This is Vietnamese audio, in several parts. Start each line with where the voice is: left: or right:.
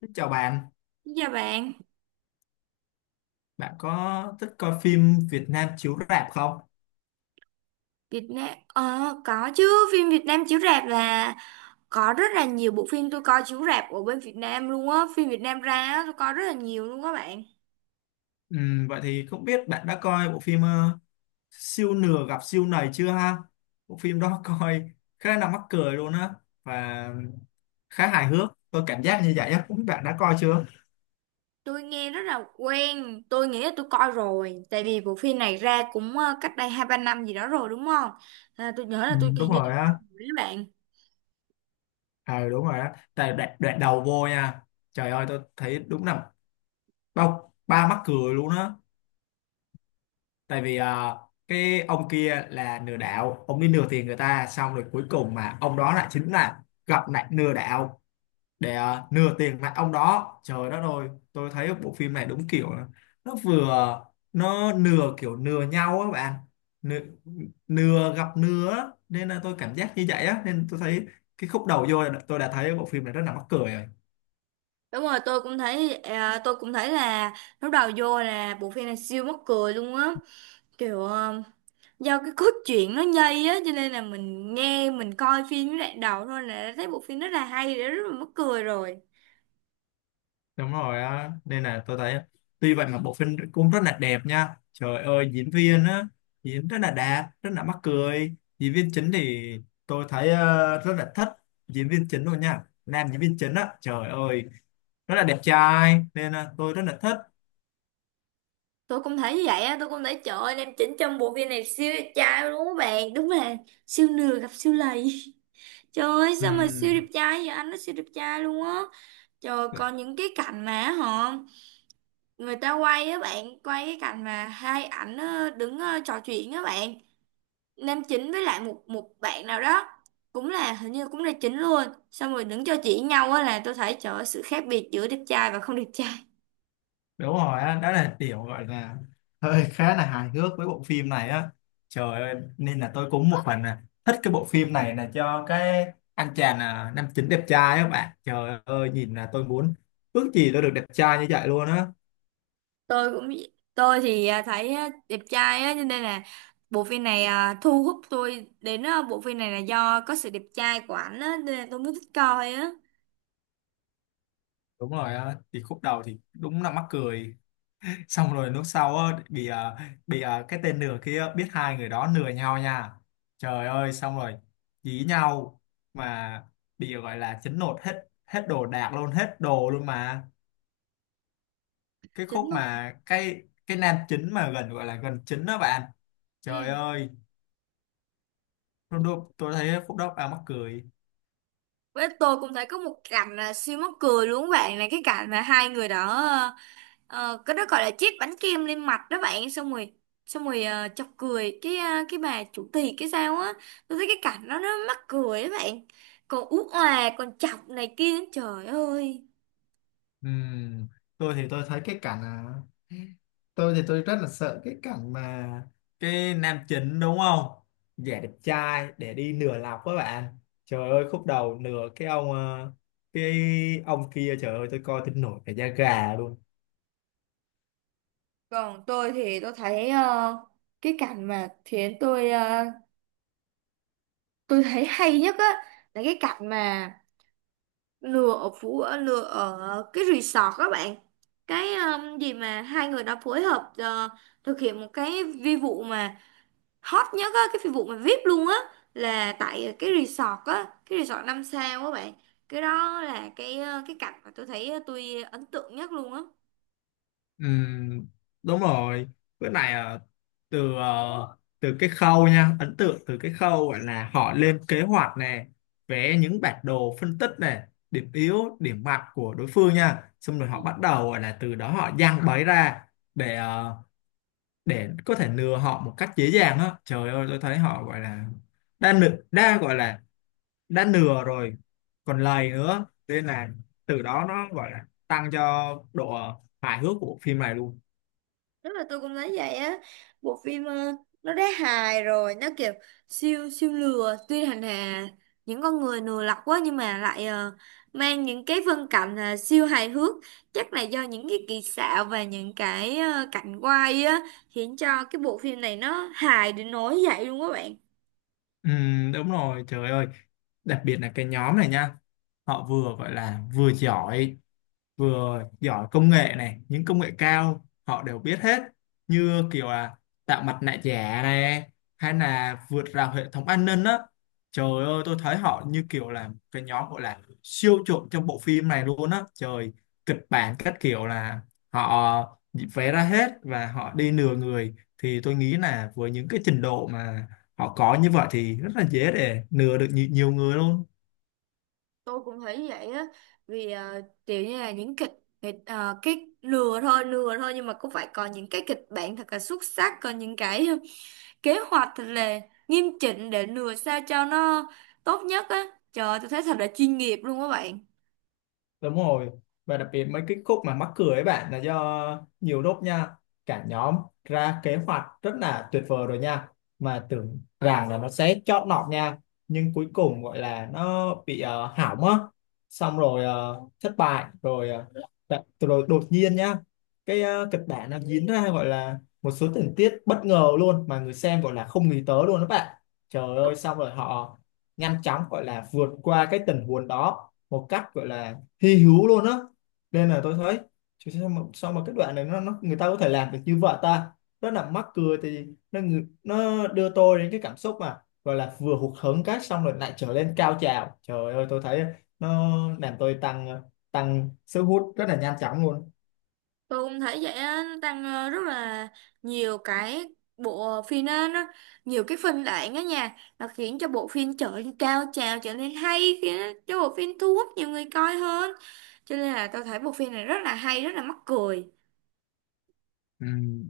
left: Xin chào bạn,
right: Dạ bạn,
left: bạn có thích coi phim Việt Nam chiếu rạp không?
right: Việt Nam có chứ, phim Việt Nam chiếu rạp là có rất là nhiều bộ phim tôi coi chiếu rạp ở bên Việt Nam luôn á, phim Việt Nam ra á, tôi coi rất là nhiều luôn á bạn.
left: Vậy thì không biết bạn đã coi bộ phim Siêu Nửa Gặp Siêu nầy chưa ha? Bộ phim đó coi khá là mắc cười luôn á và khá hài hước. Tôi cảm giác như vậy á, không biết bạn đã coi chưa?
right: Tôi nghe rất là quen, tôi nghĩ là tôi coi rồi, tại vì bộ phim này ra cũng cách đây hai ba năm gì đó rồi đúng không? À, tôi nhớ là tôi
left: Đúng
right: hình như tôi
left: rồi
right: coi
left: á,
right: rồi các bạn.
left: à, đúng rồi á. Tại đoạn đầu vô nha, trời ơi tôi thấy đúng là bao ba mắc cười luôn á. Tại vì cái ông kia là lừa đảo, ông đi lừa tiền người ta, xong rồi cuối cùng mà ông đó lại chính là gặp lại lừa đảo để lừa tiền lại ông đó. Trời đất ơi, tôi thấy bộ phim này đúng kiểu là nó vừa nó lừa, kiểu lừa nhau á bạn. lừa, lừa gặp lừa á. Nên là tôi cảm giác như vậy á, nên tôi thấy cái khúc đầu vô là tôi đã thấy bộ phim này rất là mắc cười rồi.
right: Đúng rồi, tôi cũng thấy tôi cũng thấy là lúc đầu vô là bộ phim này siêu mắc cười luôn á. Kiểu do cái cốt truyện nó nhây á cho nên là mình nghe mình coi phim với đoạn đầu thôi là đã thấy bộ phim rất là hay rồi, rất là mắc cười rồi.
left: Đúng rồi á, nên là tôi thấy tuy vậy mà bộ phim cũng rất là đẹp nha. Trời ơi, diễn viên á diễn rất là đạt, rất là mắc cười. Diễn viên chính thì tôi thấy rất là thích diễn viên chính luôn nha. Nam diễn viên chính á, trời ơi rất là đẹp trai nên là tôi rất là thích.
right: Tôi cũng thấy như vậy á, tôi cũng thấy trời ơi nam chính trong bộ phim này siêu đẹp trai luôn các bạn, đúng là siêu nửa gặp siêu lầy. Trời ơi sao mà siêu đẹp trai vậy, anh nó siêu đẹp trai luôn á trời.
left: Ừm,
right: Còn những cái cảnh mà người ta quay á bạn, quay cái cảnh mà hai ảnh đứng trò chuyện á bạn, nam chính với lại một một bạn nào đó cũng là, hình như cũng là chính luôn, xong rồi đứng cho chỉ nhau á, là tôi thấy trời ơi, sự khác biệt giữa đẹp trai và không đẹp trai.
left: Đúng rồi á, đó là kiểu gọi là hơi khá là hài hước với bộ phim này á. Trời ơi, nên là tôi cũng một phần là thích cái bộ phim này là cho cái anh chàng nam chính đẹp trai á bạn. Trời ơi, nhìn là tôi muốn ước gì tôi được đẹp trai như vậy luôn á.
right: Tôi cũng, tôi thì thấy đẹp trai á cho nên là bộ phim này, thu hút tôi đến, bộ phim này là do có sự đẹp trai của ảnh á nên là tôi mới thích coi á.
left: Đúng rồi á, thì khúc đầu thì đúng là mắc cười, xong rồi lúc sau á, bị cái tên nửa kia biết hai người đó nửa nhau nha. Trời ơi, xong rồi dí nhau, mà bị gọi là chấn nột hết, hết đồ đạc luôn, hết đồ luôn. Mà cái
right: Chính
left: khúc
right: luôn.
left: mà cái nam chính mà gần gọi là gần chính đó bạn, trời
right: Ừ,
left: ơi tôi, tôi thấy khúc đó à mắc cười.
right: với tôi cũng thấy có một cảnh là siêu mắc cười luôn các bạn, là cái cảnh mà hai người đó à, ờ, cái đó gọi là chiếc bánh kem lên mặt đó bạn, xong rồi chọc cười cái cái bà chủ tiệc cái sao á, tôi thấy cái cảnh đó nó mắc cười đó bạn, còn ú òa còn chọc này kia trời ơi.
left: Ừm, tôi thì tôi thấy cái cảnh à, tôi thì tôi rất là sợ cái cảnh mà cái nam chính đúng không, giả đẹp trai để đi nửa lọc các bạn. Trời ơi, khúc đầu nửa cái ông cái ông kia, trời ơi tôi coi tôi nổi cả da gà luôn.
right: Còn tôi thì tôi thấy cái cảnh mà khiến tôi tôi thấy hay nhất á, là cái cảnh mà lừa ở phú ở lừa ở cái resort các bạn, cái gì mà hai người đó phối hợp thực hiện một cái vi vụ mà hot nhất á, cái vụ mà VIP luôn á, là tại cái resort á, cái resort năm sao á bạn. Cái đó là cái cái cảnh mà tôi thấy tôi ấn tượng nhất luôn á.
left: Ừm, Đúng rồi. Bữa này từ cái khâu nha, ấn tượng từ cái khâu gọi là họ lên kế hoạch nè, vẽ những bản đồ phân tích nè, điểm yếu điểm mạnh của đối phương nha, xong rồi họ bắt đầu gọi là từ đó họ giăng bẫy ra để để có thể lừa họ một cách dễ dàng á. Trời ơi, tôi thấy họ gọi là đã gọi là đã nửa rồi còn lầy nữa, nên là từ đó nó gọi là tăng cho độ hài hước của phim này luôn.
right: Rất là, tôi cũng thấy vậy á, bộ phim nó đã hài rồi, nó kiểu siêu siêu lừa tuy hành hà những con người lừa lọc quá nhưng mà lại mang những cái phân cảnh siêu hài hước, chắc là do những cái kỹ xảo và những cái cảnh quay á, khiến cho cái bộ phim này nó hài đến nỗi vậy luôn các bạn.
left: Ừ, đúng rồi. Trời ơi, đặc biệt là cái nhóm này nha, họ vừa gọi là vừa giỏi công nghệ này, những công nghệ cao họ đều biết hết, như kiểu là tạo mặt nạ giả này, hay là vượt rào hệ thống an ninh á. Trời ơi, tôi thấy họ như kiểu là cái nhóm gọi là siêu trộm trong bộ phim này luôn á trời. Kịch bản các kiểu là họ vẽ ra hết và họ đi lừa người, thì tôi nghĩ là với những cái trình độ mà họ có như vậy thì rất là dễ để lừa được nhiều người luôn.
right: Tôi cũng thấy vậy á, vì kiểu như là những kịch kịch ờ, cái lừa thôi nhưng mà cũng phải có những cái kịch bản thật là xuất sắc, có những cái kế hoạch thật là nghiêm chỉnh để lừa sao cho nó tốt nhất á. Trời ơi, tôi thấy thật là chuyên nghiệp luôn các bạn.
left: Đúng rồi. Và đặc biệt mấy cái khúc mà mắc cười ấy bạn là do nhiều lúc nha, cả nhóm ra kế hoạch rất là tuyệt vời rồi nha. Mà tưởng rằng là nó sẽ chót lọt nha. Nhưng cuối cùng gọi là nó bị hỏng á. Xong rồi thất bại. Rồi đột nhiên nha. Cái kịch bản nó diễn ra gọi là một số tình tiết bất ngờ luôn. Mà người xem gọi là không nghĩ tới luôn đó bạn. Trời ơi, xong rồi họ nhanh chóng gọi là vượt qua cái tình huống đó một cách gọi là hy hữu luôn á. Nên là tôi thấy, chứ sao mà cái đoạn này nó người ta có thể làm được như vậy ta, rất là mắc cười. Thì nó đưa tôi đến cái cảm xúc mà gọi là vừa hụt hẫng, cái xong rồi lại trở lên cao trào. Trời ơi, tôi thấy nó làm tôi tăng tăng sức hút rất là nhanh chóng luôn.
right: Tôi cũng thấy vậy á, nó tăng rất là nhiều cái, bộ phim á, nó nhiều cái phân đoạn á nha, nó khiến cho bộ phim trở nên cao trào, trở nên hay, khiến cho bộ phim thu hút nhiều người coi hơn. Cho nên là tôi thấy bộ phim này rất là hay, rất là mắc cười.
left: Ừ,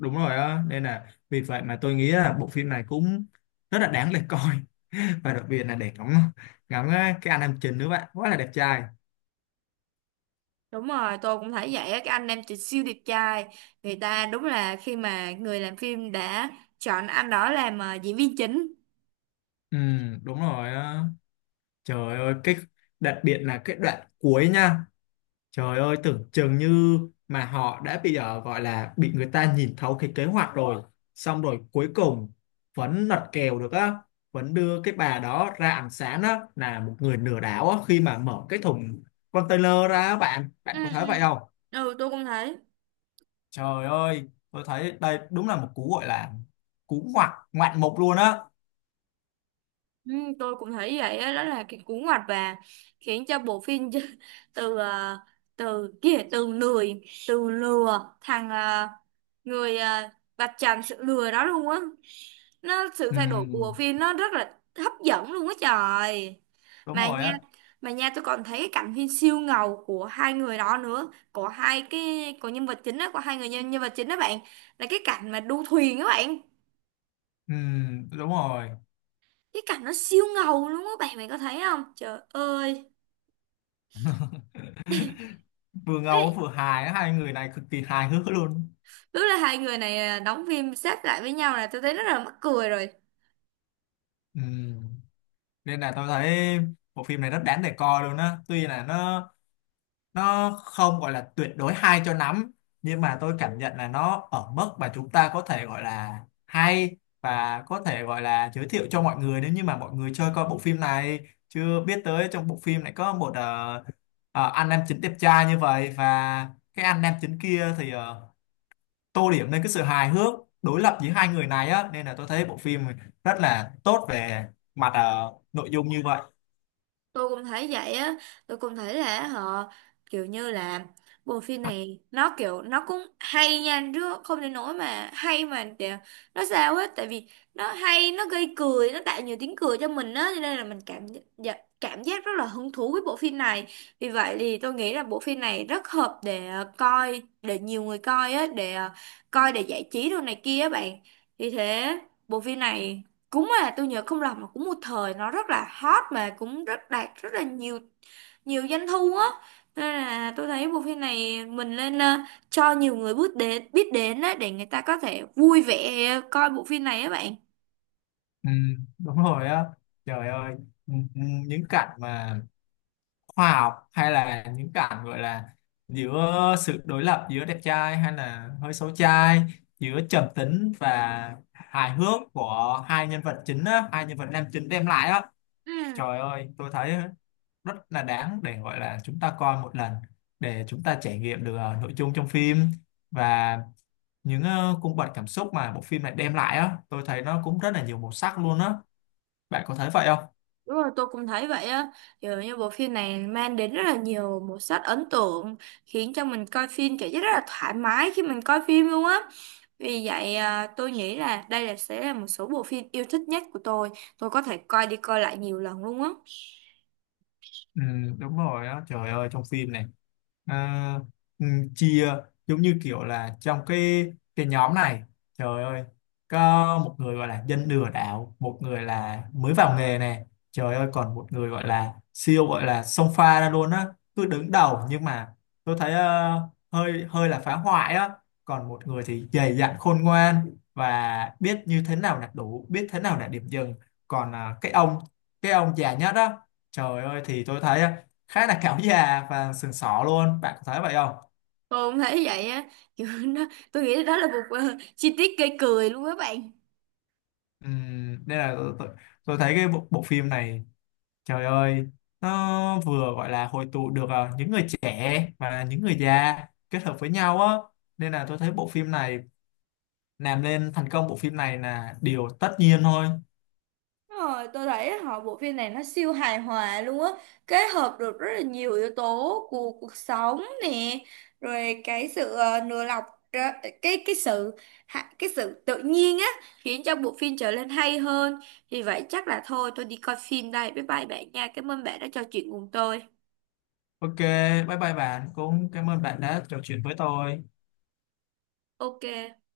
left: đúng rồi á, nên là vì vậy mà tôi nghĩ là bộ phim này cũng rất là đáng để coi và đặc biệt là để ngắm ngắm cái anh nam chính nữa bạn, quá là đẹp trai.
right: Đúng rồi, tôi cũng thấy vậy á, cái anh em chị siêu đẹp trai, người ta đúng là khi mà người làm phim đã chọn anh đó làm diễn viên chính.
left: Ừ, đúng rồi á. Trời ơi, cái đặc biệt là cái đoạn cuối nha. Trời ơi, tưởng chừng như mà họ đã bị gọi là bị người ta nhìn thấu cái kế hoạch rồi. Xong rồi cuối cùng vẫn lật kèo được á. Vẫn đưa cái bà đó ra ánh sáng á, là một người lừa đảo á, khi mà mở cái thùng container ra á bạn. Bạn
right: Ừ,
left: có
right: ừ.
left: thấy vậy không?
right: Ừ, tôi cũng thấy.
left: Trời ơi, tôi thấy đây đúng là một cú gọi là cú ngoạn mục luôn á.
right: Ừ, tôi cũng thấy vậy á, đó là cái cú ngoặt và khiến cho bộ phim từ à, từ kia từ lười từ lừa thằng à, người à, vạch trần sự lừa đó luôn á, nó sự
left: Ừ,
right: thay đổi của bộ phim nó rất là hấp dẫn luôn á trời.
left: đúng
right: mà
left: rồi
right: nha
left: á.
right: mà nha tôi còn thấy cái cảnh phim siêu ngầu của hai người đó nữa, của hai cái, của nhân vật chính đó, của hai người nhân vật chính đó bạn, là cái cảnh mà đu thuyền đó bạn.
left: Ừ, đúng rồi.
right: Cái cảnh nó siêu ngầu luôn á bạn, bạn có thấy không trời ơi.
left: Vừa ngầu
right: Ý,
left: vừa hài, hai người này cực kỳ hài hước luôn.
right: tức là hai người này đóng phim sát lại với nhau là tôi thấy rất là mắc cười rồi.
left: Ừ. Nên là tôi thấy bộ phim này rất đáng để coi luôn á, tuy là nó không gọi là tuyệt đối hay cho lắm, nhưng mà tôi cảm nhận là nó ở mức mà chúng ta có thể gọi là hay và có thể gọi là giới thiệu cho mọi người. Nếu như mà mọi người chơi coi bộ phim này, chưa biết tới trong bộ phim này có một anh nam chính đẹp trai như vậy, và cái anh nam chính kia thì tô điểm lên cái sự hài hước đối lập giữa hai người này á. Nên là tôi thấy bộ phim rất là tốt về mặt nội dung như vậy.
right: Tôi cũng thấy vậy á, tôi cũng thấy là họ kiểu như là bộ phim này nó kiểu nó cũng hay nha, chứ không đến nỗi mà hay mà để nó sao hết, tại vì nó hay, nó gây cười, nó tạo nhiều tiếng cười cho mình á, cho nên là mình cảm, dạ, cảm giác rất là hứng thú với bộ phim này. Vì vậy thì tôi nghĩ là bộ phim này rất hợp để coi, để nhiều người coi á, để coi để giải trí đồ này kia á bạn. Vì thế bộ phim này cúng, tôi nhớ không lầm là cũng một thời nó rất là hot mà cũng rất đạt rất là nhiều nhiều doanh thu á. Nên là tôi thấy bộ phim này mình nên cho nhiều người biết đến á để người ta có thể vui vẻ coi bộ phim này á bạn.
left: Ừ, đúng rồi á, trời ơi. ừ, ừ, những cảnh mà khoa học, hay là những cảnh gọi là giữa sự đối lập giữa đẹp trai hay là hơi xấu trai, giữa trầm tính và hài hước của hai nhân vật chính á, hai nhân vật nam chính đem lại á.
right: Ừ.
left: Trời ơi, tôi thấy rất là đáng để gọi là chúng ta coi một lần để chúng ta trải nghiệm được nội dung trong phim, và những cung bậc cảm xúc mà bộ phim này đem lại á. Tôi thấy nó cũng rất là nhiều màu sắc luôn á. Bạn có thấy vậy không?
right: Đúng rồi, tôi cũng thấy vậy á. Kiểu như bộ phim này mang đến rất là nhiều màu sắc ấn tượng, khiến cho mình coi phim cảm giác rất là thoải mái khi mình coi phim luôn á. Vì vậy tôi nghĩ là đây là sẽ là một số bộ phim yêu thích nhất của tôi. Tôi có thể coi đi coi lại nhiều lần luôn á.
left: Ừ, đúng rồi á. Trời ơi, trong phim này à, ừ, chia giống như kiểu là trong cái nhóm này, trời ơi có một người gọi là dân lừa đảo, một người là mới vào nghề này, trời ơi còn một người gọi là siêu gọi là xông pha ra luôn á, cứ đứng đầu, nhưng mà tôi thấy ờ, hơi hơi là phá hoại á. Còn một người thì dày dặn, khôn ngoan, và biết như thế nào là đủ, biết thế nào là điểm dừng. Còn cái ông già nhất á, trời ơi thì tôi thấy á khá là cáo già và sừng sỏ luôn, bạn có thấy vậy không?
right: Tôi cũng thấy vậy á. Kiểu nó, tôi nghĩ đó là một chi tiết gây cười luôn các bạn.
left: Nên là tôi thấy cái bộ phim này, trời ơi, nó vừa gọi là hội tụ được những người trẻ và những người già kết hợp với nhau á. Nên là tôi thấy bộ phim này làm nên thành công bộ phim này là điều tất nhiên thôi.
right: Đúng rồi, tôi thấy họ bộ phim này nó siêu hài hòa luôn á, kết hợp được rất là nhiều yếu tố của cuộc sống nè, rồi cái sự nửa lọc ra- cái sự cái sự tự nhiên á, khiến cho bộ phim trở nên hay hơn. Vì vậy chắc là thôi tôi đi coi phim đây. Bye bye bạn nha. Cảm ơn bạn đã trò chuyện cùng tôi.
left: OK, bye bye bạn, cũng cảm ơn bạn đã trò chuyện với tôi.
right: Ok.